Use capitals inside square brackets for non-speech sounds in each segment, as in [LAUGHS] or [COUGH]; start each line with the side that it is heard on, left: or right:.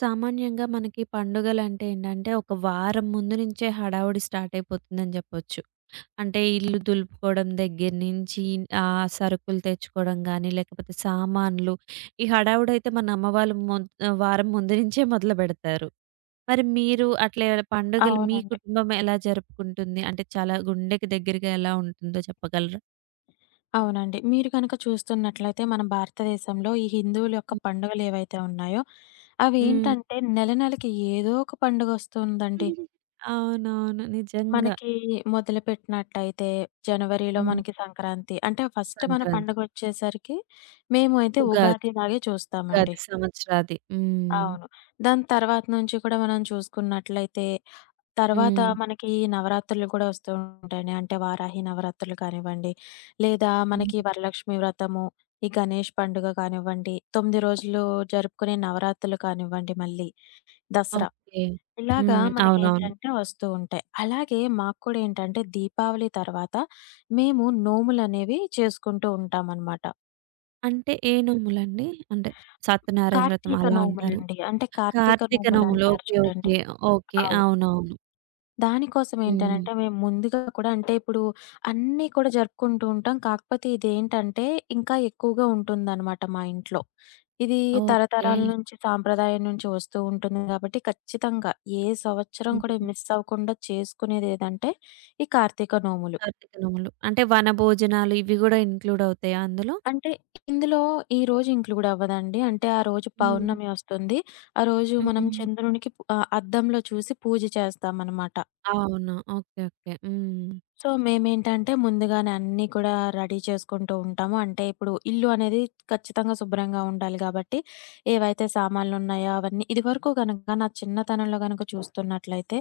right: సామాన్యంగా మనకి పండుగలంటే ఏంటంటే, ఒక వారం ముందు నుంచే హడావుడి స్టార్ట్ అయిపోతుందని జెప్పొచ్చు. అంటే ఇల్లు దులుపుకోవడం దగ్గర నుంచి సరుకులు తెచ్చుకోవడం గానీ, లేకపోతే సామాన్లు ఈ హడావుడైతే మన అమ్మ వాళ్ళు వారం ముందు నుంచే మొదలుబెడతారు. మరి మీరు అట్లా ఏమైనా పండుగలు మీ
left: అవునండి.
right: కుటుంబం ఎలా జరుపుకుంటుంది? అంటే చాలా గుండెకి దగ్గరగా ఎలా ఉంటుందో చెప్పగలరా?
left: అవునండి. మీరు గనక చూస్తున్నట్లయితే మన భారతదేశంలో ఈ హిందువుల యొక్క
right: హ్మ్.
left: పండుగలు ఏవైతే ఉన్నాయో,
right: హ్మ్.
left: అవేంటంటే నెల నెలకి ఏదో ఒక పండుగొస్తుందండి.
right: [LAUGHS] అవునవును. నిజంగా.
left: మనకి మొదలుపెట్టినట్టయితే జనవరిలో
right: హ్మ్.
left: మనకి సంక్రాంతి. అంటే ఫస్ట్ మన
right: సంక్రాంతి,
left: పండుగొచ్చేసరికి మేమైతే
right: ఉగాది.
left: ఉగాది లాగే చూస్తామండి.
right: ఉగాది సంవత్సరాది. హ్మ్.
left: అవును. దాని తర్వాత నుంచి కూడా మనం చూసుకున్నట్లయితే, తర్వాత
right: హ్మ్.
left: మనకి నవరాత్రులు కూడా వస్తూ ఉంటాయండి. అంటే వారాహి నవరాత్రులు కానివ్వండి, లేదా
right: హ్మ్.
left: మనకి వరలక్ష్మి వ్రతము, ఈ గణేష్ పండుగ కానివ్వండి, 9 రోజులు జరుపుకునే నవరాత్రులు కానివ్వండి మళ్ళీ, దసరా.
right: ఓకే.
left: ఇలాగా
right: హ్మ్. అవునవును.
left: మనకేంటంటే వస్తూ ఉంటాయి. అలాగే మాకు కూడా ఏంటంటే దీపావళి తర్వాత మేము నోములనేవి చేసుకుంటూ ఉంటామనమాట.
right: అంటే ఏ నోములండి? అంటే సత్యనారాయణ వ్రతం
left: కార్తీక
right: అలా అంటారా?
left: నోములండి. అంటే కార్తీక
right: కార్తీక నోములు.
left: నోములంటారు
right: ఓకే.
left: చూడండి.
right: ఓకే. ఓకే.
left: అవు
right: అవునవును.
left: దానికోసం
right: హ్మ్.
left: ఏంటనంటే, మేము ముందుగా కూడా అంటే ఇప్పుడు అన్నీ కూడా జరుపుకుంటూ ఉంటాం. కాకపోతే ఇదేంటంటే, ఇంకా ఎక్కువగా ఉంటుందనమాట మా ఇంట్లో. ఇది
right: ఓకే.
left: తరతరాల నుంచి సాంప్రదాయం నుంచి వస్తూ ఉంటుంది గాబట్టి, ఖచ్చితంగా ఏ సంవత్సరం కూడా
right: హ్మ్.
left: మిస్ అవ్వకుండా చేసుకునేదేదంటే, ఈ కార్తీక నోములు.
right: కార్తీక నోములు. అంటే వనభోజనాలు ఇవి గూడా ఇంక్లూడ్ అవుతాయా అందులో?
left: అంటే ఇందులో ఈ రోజు ఇంక్లూడ్ అవ్వదండి. అంటే ఆ రోజు
right: హ్మ్.
left: పౌర్ణమి వస్తుంది. ఆ రోజు మనం
right: హ్మ్.
left: చంద్రునికి అద్దంలో చూసి పూజ చేస్తామనమాట.
right: అవును. ఓకే. ఓకే. హ్మ్.
left: సో, మేమేంటంటే ముందుగానే అన్నీ కూడా రెడీ చేసుకుంటూ ఉంటాము. అంటే ఇప్పుడు ఇల్లు అనేది ఖచ్చితంగా శుభ్రంగా ఉండాలి గాబట్టి, ఏవైతే సామాన్లున్నాయో అవన్నీ ఇదివరకు గనక నా చిన్నతనంలో గనక చూస్తున్నట్లయితే,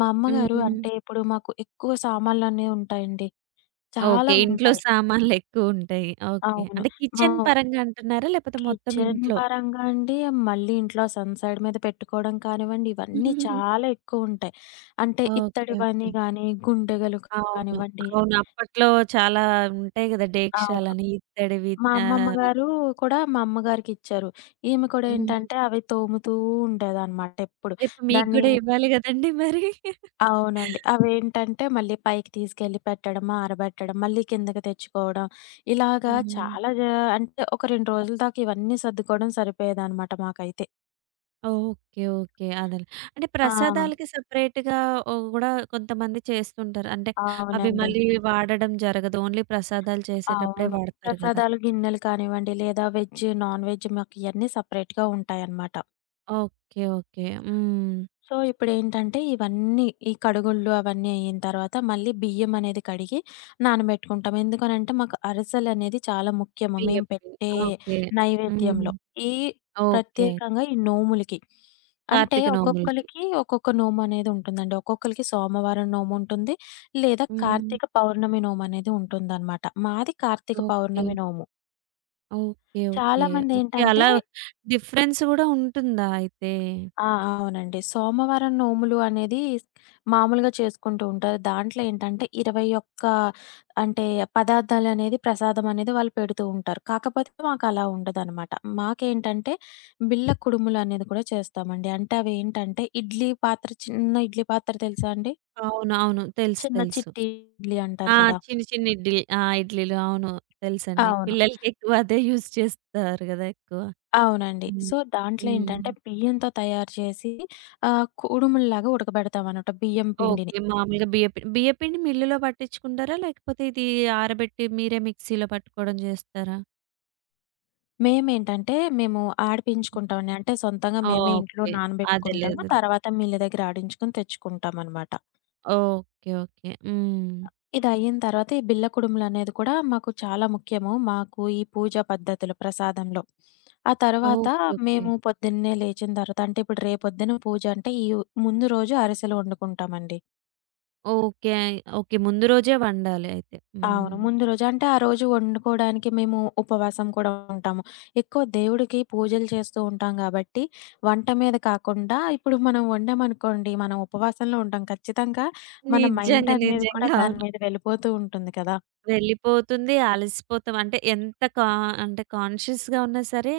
left: మా అమ్మగారు అంటే
right: హ్మ్.
left: ఇప్పుడు మాకు ఎక్కువ సామాన్లనేవి ఉంటాయండి.
right: ఓకే.
left: చాలా
right: ఇంట్లో
left: ఉంటాయి.
right: సామాన్లెక్కువుంటాయి. ఓకే.
left: అవును.
right: అంటే
left: మా
right: కిచెన్ పరంగా అంటున్నారా? లేపోతే మొత్తం
left: కిచెన్
right: ఇంట్లో?
left: పరంగా అండి, మళ్ళీ ఇంట్లో సన్ సైడ్ మీద పెట్టుకోవడం కానివ్వండి, ఇవన్నీ చాలా ఎక్కువుంటాయి. అంటే
right: ఓకే. ఓకే.
left: ఇత్తడివని గానీ, గుండెగలు
right: అవును.
left: కానివ్వండి
right: అవును. అప్పట్లో చాలా ఉంటాయి గదా!
left: అవును.
right: డేక్షాలని, ఇత్తడివి
left: మా అమ్మమ్మ
right: అవి.
left: గారు కూడా మా అమ్మగారికిచ్చారు. ఈమె కూడా
right: హ్మ్.
left: ఏంటంటే అవి తోముతూ ఉండేదనమాట ఎప్పుడు.
right: రేపు మీకు
left: దాన్ని
right: గూడా ఇవ్వాలి గదండీ మరి.
left: అవునండి. అవేంటంటే మళ్ళీ పైకి తీసుకెళ్ళి పెట్టడం, ఆరబెట్టడం, మళ్ళీ కిందకి తెచ్చుకోవడం. ఇలాగా
right: హ్మ్.
left: చాలా జ అంటే ఒక 2 రోజుల దాకా ఇవన్నీ సర్దుకోవడం సరిపోయేదనమాట మాకైతే.
right: ఓకే. ఓకే. అదేలే. అంటే
left: ఆ!
right: ప్రసాదాలకి సెపరేట్‌గా ఓహ్, గూడా కొంతమంది చేస్తుంటారు. అంటే అవి
left: అవునండి.
right: మళ్ళీ వాడడం జరగదు. ఓన్లీ ప్రసాదాలు చేసేటప్పుడే
left: అవును.
right: వాడతారు గదా!
left: ప్రసాదాలు గిన్నెలు కానివ్వండి, లేదా వెజ్, నాన్ వెజ్ మాకు ఇయన్నీ సెపరేట్‌గా ఉంటాయనమాట.
right: ఓకే. ఓకే. హ్మ్.
left: సో, ఇప్పుడేంటంటే ఇవన్నీ ఈ కడుగుళ్ళు అవన్నీ అయిన తర్వాత మళ్ళీ బియ్యం అనేది కడిగి నానబెట్టుకుంటాం. ఎందుకనంటే మాకు అరిసెలనేది చాలా ముఖ్యము. మేము
right: బియ్యప్పిండి.
left: పెట్టే
right: ఓకే. హ్మ్.
left: నైవేద్యంలో. ఈ
right: ఓకే.
left: ప్రత్యేకంగా ఈ నోములకి. అంటే
right: కార్తీక నోములకి.
left: ఒక్కొక్కళ్ళకి ఒక్కొక్క నోమనేది ఉంటుందండి. ఒక్కొక్కళ్ళకి సోమవారం నోముంటుంది. లేదా
right: హ్మ్.
left: కార్తీక పౌర్ణమి నోమనేది ఉంటుందనమాట. మాది కార్తీక
right: ఓకే.
left: పౌర్ణమి నోము.
right: ఓకే. ఓకే. ఓకే.
left: చాలామందేంటంటే
right: అలా డిఫరెన్స్ గూడా ఉంటుందా అయితే?
left: ఆ! అవునండి. సోమవారం నోములు అనేది మామూలుగా చేసుకుంటూ ఉంటారు. దాంట్లో ఏంటంటే 21 అంటే పదార్థాలనేది ప్రసాదమనేది వాళ్ళు పెడుతూ ఉంటారు. కాకపోతే మాకలా ఉండదనమాట. మాకేంటంటే బిళ్ళ కుడుములు అనేది కూడా చేస్తామండి. అంటే అవేంటంటే ఇడ్లీ పాత్ర చిన్న ఇడ్లీ పాత్ర తెలుసా అండి?
right: అవును. అవును. తెలుసు.
left: చిన్న
right: తెలుసు.
left: చిట్టి ఇడ్లీ
right: ఆ!
left: అంటారు కదా!
right: చిన్ని చిన్ని ఇడ్లీ. ఆ! ఇడ్లీలు అవును. తెలుసండి.
left: అవును.
right: పిల్లలకి ఎక్కువ అదే యూజ్ చేస్తారు గదా! ఎక్కువ.
left: అవునండి.
right: హ్మ్.
left: సో, దాంట్లో
right: హ్మ్.
left: ఏంటంటే బియ్యంతో తయారు చేసి కుడుముల్లాగా ఉడకబెడతామనమాట బియ్యం పిండిని.
right: ఓకే. మామూలుగా బియ్యపిండి, బియ్యపిండి మిల్లులో పట్టించుకుంటారా? లేకపోతే ఇది ఆరబెట్టి మీరే మిక్సీలో పట్టుకోవడం జేస్తారా?
left: మేము ఆడిపించుకుంటామండి. అంటే సొంతంగా మేమే ఇంట్లో
right: ఓకే. అదేలే.
left: నానబెట్టుకుంటాము.
right: అదేలే.
left: తర్వాత మిల్లు దగ్గర ఆడించుకొని తెచ్చుకుంటామనమాట.
right: ఓకే. ఓకే. హ్మ్.
left: ఇదయిన తర్వాత ఈ బిళ్ళ కుడుములనేది కూడా మాకు చాలా ముఖ్యము. మాకు ఈ పూజా పద్ధతులు ప్రసాదంలో. ఆ తర్వాత
right: ఓకే. ఓకే.
left: మేము పొద్దున్నే లేచిన తర్వాత అంటే ఇప్పుడు రేపొద్దున పూజ అంటే ఈ ముందు రోజు అరిసెలు వండుకుంటామండి.
right: ఓకే. ఓకే. ముందు రోజే వండాలి అయితే.
left: అవును.
right: హ్మ్.
left: ముందు రోజు అంటే ఆ రోజు వండుకోవడానికి మేము ఉపవాసం కూడా ఉంటాము. ఎక్కువ దేవుడికి పూజలు చేస్తూ ఉంటాం గాబట్టి, వంట మీద కాకుండా ఇప్పుడు మనం వండామనుకోండి, మనం ఉపవాసంలో ఉంటాం. ఖచ్చితంగా మన మైండ్
right: నిజంగా.
left: అనేది
right: నిజంగా.
left: కూడా దాని
right: అవును.
left: మీద వెళ్ళిపోతూ ఉంటుంది కదా!
right: వెళ్ళిపోతుంది. అలసిపోతాం. అంటే ఎంత కా అంటే కాన్షియస్‌గా ఉన్నా సరే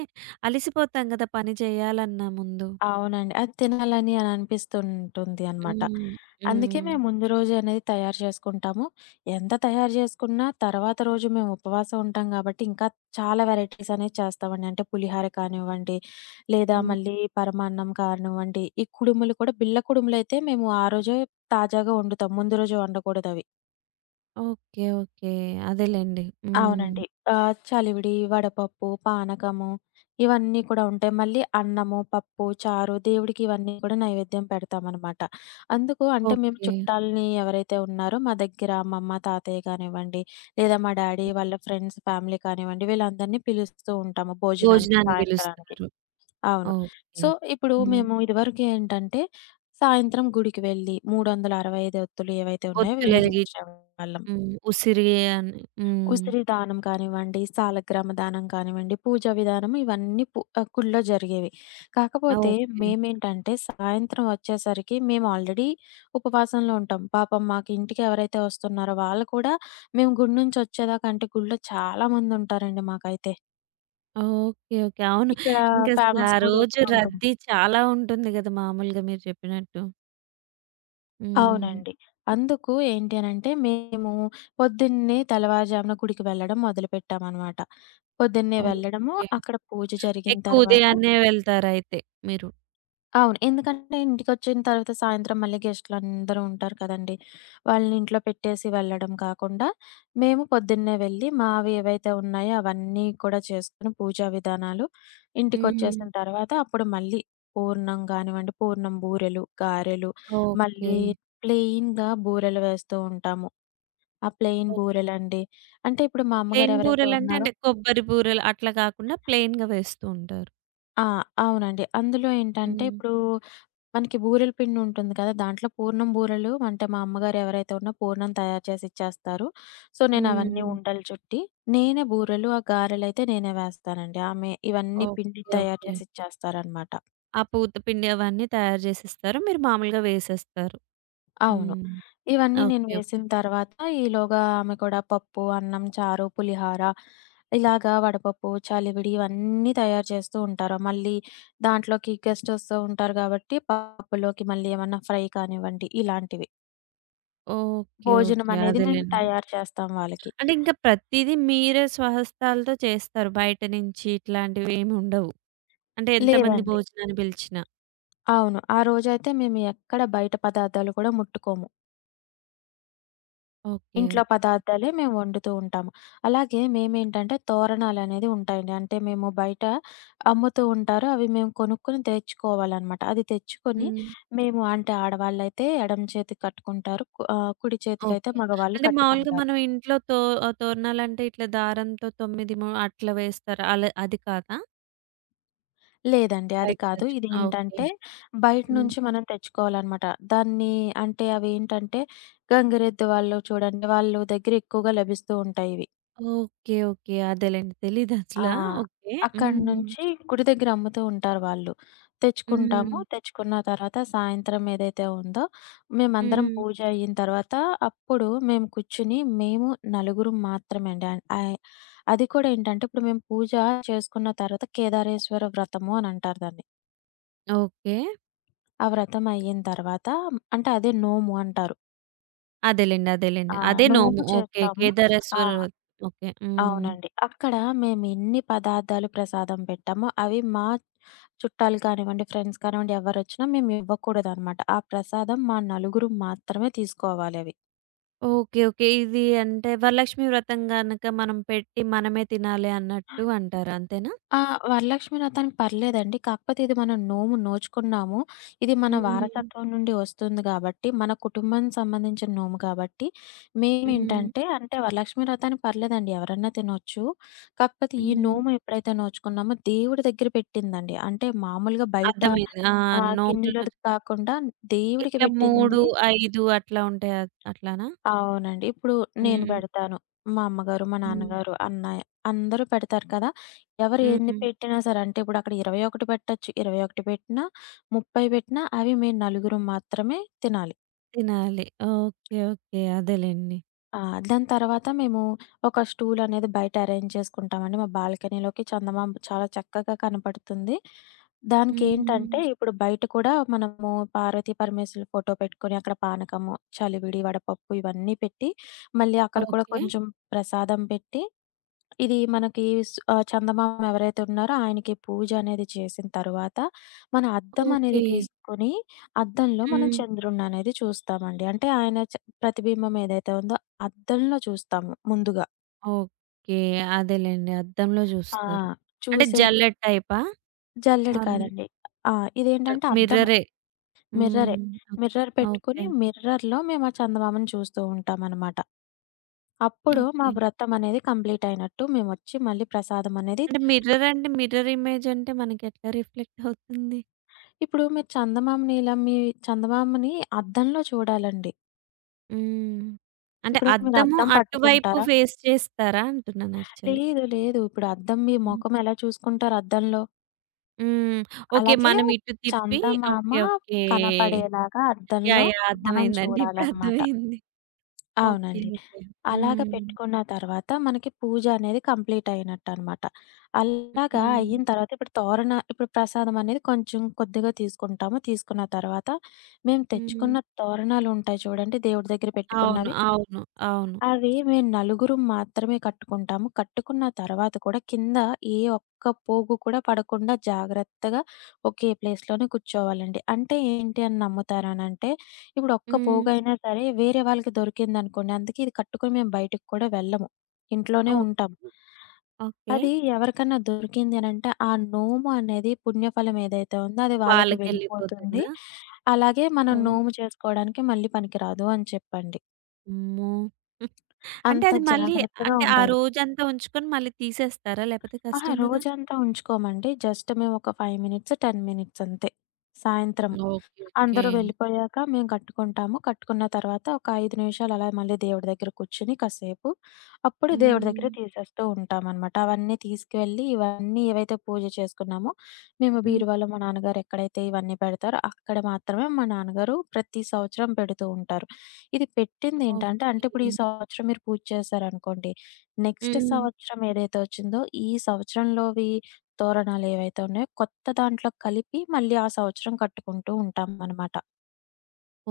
right: అలిసిపోతాం గదా! పని చేయాలన్నా ముందు.
left: అవునండి. అది తినాలని అని అనిపిస్తుంటుంది అనమాట.
right: హ్మ్.
left: అందుకే
right: హ్మ్.
left: మేము ముందు రోజే అనేది తయారు చేసుకుంటాము. ఎంత తయారు చేసుకున్నా తర్వాత రోజు మేము ఉపవాసం ఉంటాం కాబట్టి ఇంకా చాలా వెరైటీస్ అనేవి చేస్తామండి. అంటే పులిహార కానివ్వండి, లేదా
right: హ్మ్.
left: మళ్ళీ పరమాన్నం కానివ్వండి, ఈ కుడుములు కూడా బిళ్ళ కుడుములైతే మేము ఆ రోజే తాజాగా వండుతాం. ముందు రోజు వండకూడదవి.
right: ఓకే. ఓకే. అదేలెండి. హ్మ్.
left: అవునండి. చలివిడి, వడపప్పు, పానకము ఇవన్నీ కూడా ఉంటాయి. మళ్ళీ అన్నము, పప్పు, చారు దేవుడికి ఇవన్నీ కూడా నైవేద్యం పెడతామనమాట. అందుకు అంటే మేము
right: ఓకే.
left: చుట్టాలని ఎవరైతే ఉన్నారో మా దగ్గర అమ్మమ్మ, తాతయ్య కానివ్వండి, లేదా మా డాడీ
right: హ్మ్.
left: వాళ్ళ ఫ్రెండ్స్, ఫ్యామిలీ కానివ్వండి వీళ్ళందరినీ పిలుస్తూ ఉంటాము భోజనానికి
right: భోజనానికి
left: సాయంత్రానికి.
right: పిలుస్తారు.
left: అవును.
right: ఓకే.
left: సో, ఇప్పుడు
right: హ్మ్.
left: మేము ఇదివరకు ఏంటంటే సాయంత్రం గుడికి వెళ్లి 365 ఒత్తులు ఏవైతే ఉన్నాయో
right: ఒత్తులెలిగి
left: వెలిగించేవాళ్ళం.
right: హ్మ్. ఉసిరి అని. హ్మ్.
left: ఉసిరి దానం కానివ్వండి, సాలగ్రామ దానం కానివ్వండి, పూజా విధానం ఇవన్నీ గుళ్ళో జరిగేవి. కాకపోతే
right: ఓకే.
left: మేమేంటంటే సాయంత్రం వచ్చేసరికి మేము ఆల్రెడీ ఉపవాసంలో ఉంటాం. పాపం మాకు ఇంటికి ఎవరైతే వస్తున్నారో వాళ్ళు కూడా మేము గుడి నుంచి వచ్చేదాకా అంటే గుడిలో చాలా మందుంటారండి మాకైతే.
right: ఓకే. ఓకే. అవును.
left: ఇక్కడ
right: ఇంకసలు ఆ
left: ఫేమస్ గుడి
right: రోజు
left: ఒకటి ఉంటుంది.
right: రద్దీ చాలా ఉంటుంది గదా! మామూలుగా మీరు చెప్పినట్టు. హ్మ్.
left: అవునండి. అందుకు ఏంటి అనంటే మేము పొద్దున్నే తెల్లవారుజామున గుడికి వెళ్ళడం మొదలుపెట్టామనమాట. పొద్దున్నే వెళ్ళడము,
right: ఓకే.
left: అక్కడ పూజ జరిగిన
right: ఎక్కువ
left: తర్వాత
right: ఉదయాన్నే వెళ్తారయితే మీరు.
left: అవును. ఎందుకంటే ఇంటికొచ్చిన తర్వాత సాయంత్రం మళ్ళీ గెస్ట్‌లందరూ ఉంటారు కదండీ! వాళ్ళని ఇంట్లో పెట్టేసి వెళ్ళడం కాకుండా, మేము పొద్దున్నే వెళ్ళి మావి ఏవైతే ఉన్నాయో అవన్నీ కూడా చేసుకొని పూజా విధానాలు
right: హ్మ్.
left: ఇంటికొచ్చేసిన తర్వాత అప్పుడు మళ్ళీ పూర్ణం గానివ్వండి, పూర్ణం బూరెలు, గారెలు,
right: ఓకే.
left: మళ్ళీ ప్లెయిన్‌గా బూరెలు వేస్తూ ఉంటాము. ఆ ప్లెయిన్
right: ఓహ్!
left: బూరెలండి. అంటే ఇప్పుడు మా అమ్మగారు
right: ప్లెయిన్
left: ఎవరైతే
right: బూరెలంటే
left: ఉన్నారో
right: అంటే కొబ్బరి బూరెలు అట్లా కాకుండా ప్లెయిన్‌గా వేస్తూ ఉంటారు.
left: ఆ! అవునండి. అందులో ఏంటంటే
right: హ్మ్.
left: ఇప్పుడు మనకి బూరెల పిండుంటుంది కదా! దాంట్లో పూర్ణం బూరెలు అంటే మా అమ్మగారు ఎవరైతే ఉన్నారో పూర్ణం తయారు చేసి ఇచ్చేస్తారు. సో, నేనవన్నీ
right: హ్మ్.
left: ఉండలు చుట్టి, నేనే బూరెలు, ఆ గారెలైతే నేనే వేస్తానండి. ఆమె ఇవన్నీ పిండి
right: ఓకే.
left: తయారు
right: ఓకే.
left: చేసి ఇచ్చేస్తారనమాట.
right: ఆ పూత పిండి అవన్నీ తయారు చేసిస్తారు. మీరు మామూలుగా వేసేస్తారు.
left: అవును.
right: హ్మ్.
left: ఇవన్నీ నేను
right: ఓకే. ఓకే.
left: వేసిన తర్వాత ఈలోగా ఆమె కూడా పప్పు, అన్నం, చారు, పులిహార ఇలాగా వడపప్పు, చలివిడి ఇవన్నీ తయారు చేస్తూ ఉంటారు. మళ్ళీ దాంట్లోకి గెస్ట్ వస్తూ ఉంటారు కాబట్టి పప్పులోకి మళ్ళీ ఏమన్నా ఫ్రై కానివ్వండి ఇలాంటివి.
right: ఓకే.
left: భోజనం
right: ఓకే.
left: అనేది మేము
right: అదేలెండి.
left: తయారు చేస్తాం వాళ్ళకి.
right: అంటే ఇంకా ప్రతీదీ మీరే స్వహస్తాలతో చేస్తారు. బయట నుంచి ఇట్లాంటివేమి ఉండవు. అంటే ఎంతమంది
left: లేదండి.
right: భోజనాన్ని పిలిచినా.
left: అవును. ఆ రోజైతే మేము ఎక్కడ బయట పదార్థాలు కూడా ముట్టుకోము.
right: ఓకే.
left: ఇంట్లో
right: ఓకే.
left: పదార్థాలే మేము వండుతూ ఉంటాము. అలాగే మేమేంటంటే తోరణాలనేది ఉంటాయండి. అంటే మేము బయట అమ్ముతూ ఉంటారు. అవి మేము కొనుక్కొని తెచ్చుకోవాలనమాట. అది తెచ్చుకొని
right: హ్మ్.
left: మేము అంటే ఆడవాళ్ళైతే ఎడమ చేతికి కట్టుకుంటారు. కుడి చేతికైతే
right: ఓకే.
left: మగవాళ్ళు
right: అంటే మామూలుగా
left: కట్టుకుంటారు.
right: మనం ఇంట్లో తోరణాలంటే ఇట్లా దారంతో 9 ము అట్లా వేస్తారు. అలా అది కాదా?
left: లేదండి అది
right: బయట
left: కాదు.
right: తెచ్చు ఓకే.
left: ఇదేంటంటే బయట
right: హ్మ్.
left: నుంచి మనం తెచ్చుకోవాలనమాట. దాన్ని అంటే అవేంటంటే గంగిరెద్దు వాళ్ళు చూడండి, వాళ్ళు దగ్గర ఎక్కువగా లభిస్తూ ఉంటాయి ఇవి.
right: ఓకే. ఓకే. అదేలెండి. తెలీదసల.
left: ఆ!
right: ఓకే.
left: అక్కడి
right: హ్మ్.
left: నుంచి గుడి దగ్గర అమ్ముతూ ఉంటారు వాళ్ళు. తెచ్చుకుంటాము.
right: హ్మ్.
left: తెచ్చుకున్న తర్వాత సాయంత్రం ఏదైతే ఉందో మేమందరం
right: హ్మ్.
left: పూజ అయిన తర్వాత అప్పుడు మేము కూర్చొని మేము నలుగురం మాత్రమే అండి. ఆహ్, ఆహ్, అది కూడా ఏంటంటే ఇప్పుడు మేము పూజ చేసుకున్న తర్వాత కేదారేశ్వర వ్రతము అని అంటారు దాన్ని.
right: ఓకే.
left: ఆ వ్రతం అయిన తర్వాత అంటే అదే నోము అంటారు.
right: అదేలెండి. అదేలెండి.
left: ఆ!
right: అదే నోము.
left: నోము
right: ఓకే.
left: చేస్తాము. ఆ!
right: కేదారేశ్వర ఓకే. హ్మ్.
left: అవునండి. అక్కడ మేమెన్ని పదార్థాలు ప్రసాదం పెట్టామో, అవి మా చుట్టాలు కానివ్వండి, ఫ్రెండ్స్ కానివ్వండి, ఎవ్వరొచ్చినా మేమివ్వకూడదనమాట. ఆ ప్రసాదం మా నలుగురు మాత్రమే తీసుకోవాలవి.
right: ఓకే. ఓకే. ఇది అంటే వరలక్ష్మి వ్రతం గనక మనం పెట్టి మనమే తినాలి అన్నట్టు అంటారు. అంతేనా?
left: ఆ! వరలక్ష్మి వ్రతానికి పర్లేదండి. కాకపోతే ఇది మనం నోము నోచుకున్నాము. ఇది మన
right: హ్మ్.
left: వారసత్వం నుండి వస్తుంది గాబట్టి, మన కుటుంబానికి సంబంధించిన నోము కాబట్టి,
right: హ్మ్.
left: మేమేంటంటే అంటే వరలక్ష్మి వ్రతానికి పర్లేదండి ఎవరన్నా తినొచ్చు. కాకపోతే ఈ
right: హ్మ్.
left: నోము ఎప్పుడైతే నోచుకున్నామో దేవుడి దగ్గర పెట్టిందండి. అంటే మామూలుగా బయట
right: అర్థమైంది. ఆ! హ్మ్. నోములు
left: గిన్నెలోది కాకుండా దేవుడికి
right: ఇట్లా
left: పెట్టింది
right: 3, 5 అట్లా ఉంటాయా? అట్లానా?
left: అవునండి. ఇప్పుడు నేను
right: హ్మ్.
left: పెడతాను. మా అమ్మగారు, మా
right: హ్మ్.
left: నాన్నగారు, అన్నయ్య అందరూ పెడతారు కదా! ఎవరు ఎన్ని
right: హ్మ్.
left: పెట్టినా సరే అంటే ఇప్పుడు అక్కడ 21 పెట్టొచ్చు. 21 పెట్టినా, 30 పెట్టినా అవి మేము నలుగురం మాత్రమే తినాలి.
right: తినాలి. ఓకే. ఓకే. అదేలెండి.
left: ఆ! దాని తర్వాత మేము ఒక స్టూల్ అనేది బయట అరేంజ్ చేసుకుంటామండి. మా బాల్కనీలోకి చందమామ చాలా చక్కగా కనపడుతుంది.
right: హ్మ్.
left: దానికేంటంటే ఇప్పుడు బయట కూడా మనము పార్వతీ, పరమేశ్వరుల ఫోటో పెట్టుకొని అక్కడ పానకము, చలివిడి, వడపప్పు ఇవన్నీ పెట్టి మళ్ళీ అక్కడ కూడా
right: ఓకే.
left: కొంచెం ప్రసాదం పెట్టి ఇది మనకి చందమామ ఎవరైతే ఉన్నారో ఆయనకి పూజ అనేది చేసిన తర్వాత, మన అద్దం
right: ఓకే.
left: అనేది తీసుకొని, అద్దంలో మనం
right: హ్మ్.
left: చంద్రుడిననేది చూస్తామండి. అంటే ఆయన చ ప్రతిబింబం ఏదైతే ఉందో అద్దంలో చూస్తాము ముందుగా.
right: ఓకే. అదేలెండి. అద్దంలో
left: ఆ!
right: జూస్తారు. అంటే
left: చూసిన
right: జల్లెడ టైపా?
left: జల్లెడ
right: నార్మల్
left: కాదండి. ఆ! ఇదేంటంటే అద్దమే.
right: మిర్రరే. హ్మ్.
left: మిర్రరే.
right: ఓహ్!
left: Mirror
right: okay.
left: పెట్టుకొని మిర్రర్‌లో మేము ఆ చందమామను చూస్తూ ఉంటామనమాట. అప్పుడు మా
right: ఓకే.
left: వ్రతం అనేది కంప్లీట్ అయినట్టు మేమొచ్చి మళ్ళీ ప్రసాదం అనేది
right: అంటే మిర్రర్ అంటే మిర్రర్ ఇమేజ్ అంటే మనకెట్లా రిఫ్లెక్ట్ అవుతుంది?
left: ఇప్పుడు మీరు చందమామని ఇలా మీ చందమామని అద్దంలో చూడాలండి.
right: హ్మ్. అంటే
left: ఇప్పుడు మీరు
right: అద్దము
left: అద్దం
right: అటువైపు
left: పట్టుకుంటారా?
right: ఫేస్ చేస్తారా అంటున్నాను యాక్చువల్లీ.
left: లేదు. లేదు. ఇప్పుడు అద్దం మీ
right: హ్మ్.
left: మొఖం ఎలా చూసుకుంటారు అద్దంలో?
right: హ్మ్. ఓకే.
left: అలాగే
right: మనం ఇటు తిప్పి
left: చందమామ
right: ఓకే. ఓకే.
left: కనపడేలాగా
right: యాహ్!
left: అద్దంలో
right: యాహ్!
left: మనం
right: అర్థమైందండి. ఇప్పుడు
left: చూడాలనమాట.
right: అర్థమైంది. ఓకే.
left: అవునండి.
right: ఓకే.
left: అలాగ
right: హ్మ్.
left: పెట్టుకున్న తర్వాత మనకి పూజ అనేది కంప్లీట్ అయినట్టనమాట. అలాగా
right: హ్మ్.
left: అయిన తర్వాత ఇప్పుడు ప్రసాదం అనేది కొంచెం కొద్దిగా తీసుకుంటాము. తీసుకున్న తర్వాత మేము
right: హ్మ్.
left: తెచ్చుకున్న తోరణాలుంటాయి చూడండి దేవుడి దగ్గర
right: అవును.
left: పెట్టుకున్నవి.
right: అవును. అవును.
left: అవి మేము నలుగురం మాత్రమే కట్టుకుంటాము. కట్టుకున్న తర్వాత కూడా కింద ఏ ఒక్క పోగు కూడా పడకుండా జాగ్రత్తగా ఒకే ప్లేస్‌లోనే కూర్చోవాలండి. అంటే ఏంటి అని నమ్ముతారనంటే, ఇప్పుడు ఒక్క
right: హ్మ్.
left: పోగైనా సరే వేరే వాళ్ళకి దొరికిందనుకోండి, అందుకే ఇది కట్టుకొని మేము బయటికి కూడా వెళ్ళము. ఇంట్లోనే ఉంటాం.
right: ఓకే. ఓకే.
left: అది ఎవరికన్నా దొరికింది అనంటే, ఆ నోము అనేది పుణ్యఫలం ఏదైతే ఉందో అది వాళ్ళకి వెళ్ళిపోతుంది.
right: వాళ్ళకెళ్ళిపోతుందా?
left: అలాగే మనం
right: ఓహ్!
left: నోము చేసుకోవడానికి మళ్ళీ పనికిరాదు అని చెప్పండి.
right: అమ్మో! అంటే
left: అంత
right: అది మళ్ళీ
left: జాగ్రత్తగా
right: అంటే ఆ
left: ఉండాలి.
right: రోజంతా ఉంచుకొని మళ్ళీ తీసేస్తారా? లేపోతే
left: అహా!
right: కష్టం గదా!
left: రోజంతా ఉంచుకోమండి. జస్ట్ మేమొక 5 మినిట్స్, 10 మినిట్స్ అంతే. సాయంత్రం.
right: ఓకే. ఓకే.
left: అందరూ వెళ్ళిపోయాక మేము కట్టుకుంటాము. కట్టుకున్న తర్వాత ఒక 5 నిమిషాలు అలా మళ్ళీ దేవుడి దగ్గర కూర్చొని కాసేపు, అప్పుడు దేవుడి దగ్గర
right: హ్మ్.
left: తీసేస్తూ ఉంటామనమాట. అవన్నీ తీసుకువెళ్ళి ఇవన్నీ ఏవైతే పూజ చేసుకున్నామో, మేము
right: హ్మ్.
left: బీరువాలో మా నాన్నగారు ఎక్కడైతే ఇవన్నీ పెడతారో అక్కడ మాత్రమే మా నాన్నగారు ప్రతి సంవత్సరం పెడుతూ ఉంటారు. ఇది పెట్టిందేంటంటే అంటే ఇప్పుడు ఈ
right: ఓకే.
left: సంవత్సరం మీరు పూజ చేశారనుకోండి. నెక్స్ట్
right: హ్మ్.
left: సంవత్సరం ఏదైతే వచ్చిందో ఈ సంవత్సరంలోవి తోరణాలేవైతే ఉన్నాయో కొత్త దాంట్లో కలిపి మళ్ళీ ఆ సంవత్సరం కట్టుకుంటూ ఉంటామనమాట.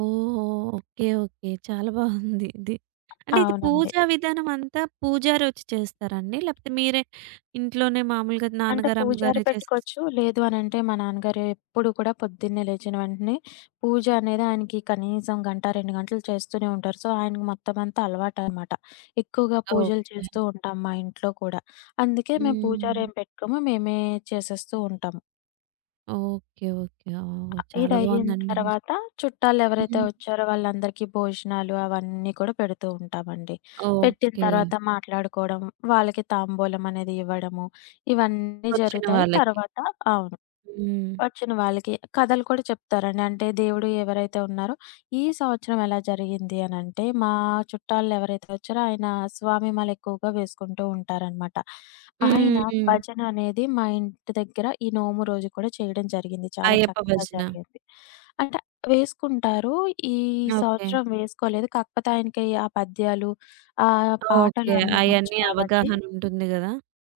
right: ఓహో! ఓకే. ఓకే. చాలా బాగుంది ఇది. అంటే ఇది
left: అవునండి.
right: పూజా విధానం అంతా పూజారొచ్చి చేస్తారండి? లేకపోతే మీరే ఇంట్లోనే మామూలుగా
left: అంటే
right: నాన్నగారు,
left: పూజారి
right: అమ్మగారే
left: పెట్టుకోవచ్చు. లేదు అనంటే మా నాన్నగారు ఎప్పుడు కూడా పొద్దున్నే లేచిన వెంటనే పూజ అనేది ఆయనకి కనీసం గంట, 2 గంటలు చేస్తూనే ఉంటారు. సో, ఆయనకి మొత్తం అంతా అలవాటనమాట. ఎక్కువగా పూజలు
right: ఓకే.
left: చేస్తూ ఉంటాం మా ఇంట్లో కూడా. అందుకే మేము
right: హ్మ్.
left: పూజారేం పెట్టుకోము. మేమే చేసేస్తూ ఉంటాం.
right: ఓకే. ఓకే. ఓహ్! చాలా
left: ఇదయిన
right: బాగుందండి.
left: తర్వాత చుట్టాలెవరైతే
right: హ్మ్.
left: వచ్చారో వాళ్ళందరికీ భోజనాలు అవన్నీ కూడా పెడుతూ ఉంటామండి. పెట్టిన
right: ఓకే.
left: తర్వాత మాట్లాడుకోవడం, వాళ్ళకి తాంబూలం అనేది ఇవ్వడము, ఇవన్నీ
right: వచ్చిన
left: జరుగుతాయి.
right: వాళ్ళకి.
left: తర్వాత అవును.
right: హ్మ్.
left: వచ్చిన వాళ్ళకి. కథలు కూడా చెప్తారండి. అంటే దేవుడు ఎవరైతే ఉన్నారో, ఈ సంవత్సరం ఎలా జరిగింది అనంటే, మా చుట్టాలు ఎవరైతే వచ్చారో ఆయన స్వామి మాల ఎక్కువగా వేసుకుంటూ ఉంటారనమాట. ఆయన
right: హ్మ్.
left: భజన అనేది మా ఇంటి దగ్గర ఈ నోము రోజు కూడా చేయడం జరిగింది. చాలా
right: అయ్యప్ప
left: చక్కగా
right: భజన.
left: జరిగింది. అంటే వేసుకుంటారు. ఈ
right: ఓకే.
left: సంవత్సరం వేసుకోలేదు. కాకపోతే ఆయనకి ఆ పద్యాలు, ఆ పాటలు
right: ఓకే.
left: అన్నీ వచ్చు
right: అయన్నీ
left: కాబట్టి
right: అవగాహనుంటుంది గదా!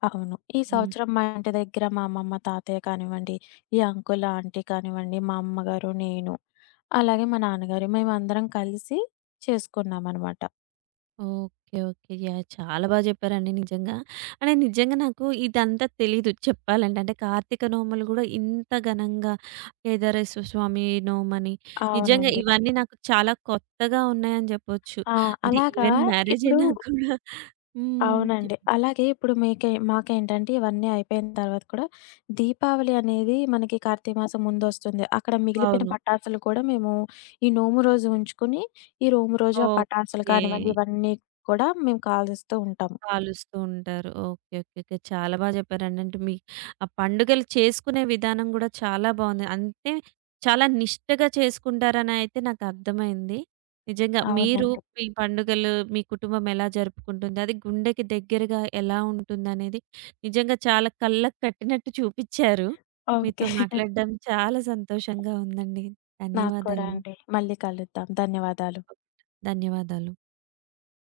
left: అవును. ఈ
right: హ్మ్.
left: సంవత్సరం మా ఇంటి దగ్గర మా అమ్మమ్మ, తాతయ్య కానివ్వండి, ఈ అంకుల్, ఆంటీ కానివ్వండి, మా అమ్మగారు, నేను, అలాగే మా నాన్నగారు మేమందరం కలిసి చేసుకున్నామనమాట.
right: ఓకే. ఓకే. యాహ్! చాలా బాగా చెప్పారండి నిజంగా. అంటే నిజంగా నాకు ఇదంతా తెలీదు చెప్పాలంటే. అంటే కార్తీక నోములు గూడా ఇంత ఘనంగా కేదారేశ్వర స్వామి నోమని నిజంగా
left: అవునండి.
right: ఇవన్నీ నాకు చాలా కొత్తగా ఉన్నాయని జెప్పొచ్చు.
left: ఆ!
right: అంటే
left: అలాగా
right: ఈవెన్ మ్యారేజ్
left: ఇప్పుడు
right: అయినా కూడా హ్మ్.
left: అవునండి. అలాగే ఇప్పుడు మీకే మాకేంటంటే ఇవన్నీ అయిపోయిన తర్వాత కూడా దీపావళి అనేది మనకి కార్తీక మాసం ముందొస్తుంది. అక్కడ మిగిలిపోయిన
right: అవును.
left: పటాసులు కూడా మేము ఈ నోము రోజు ఉంచుకొని, ఈ నోము రోజు ఆ పటాసులు
right: ఓకే.
left: కానివ్వండి, ఇవన్నీ కూడా మేము కాలుస్తూ ఉంటాము.
right: కాలుస్తూ ఉంటారు. ఓకే. ఓకే. ఓకే. చాలా బాగా చెప్పారండి. అంటే మీ ఆ పండుగలు చేసుకునే విధానం గూడా చాలా బావుంది. అంటే చాలా నిష్టగా చేసుకుంటారని అయితే నాకర్థమైంది. నిజంగా మీరు
left: అవునండి.
right: మీ పండుగలు మీ కుటుంబం ఎలా జరుపుకుంటుంది, అది గుండెకి దగ్గరగా ఎలా ఉంటుందనేది నిజంగా చాలా కళ్ళకి కట్టినట్టు చూపిచ్చారు.
left: ఓకే.
right: మీతో
left: [LAUGHS]
right: మాట్లాడడం చాలా సంతోషంగా ఉందండి.
left: నాకు కూడా
right: ధన్యవాదాలు.
left: అండి. మళ్ళీ కలుద్దాం. ధన్యవాదాలు.
right: ధన్యవాదాలు.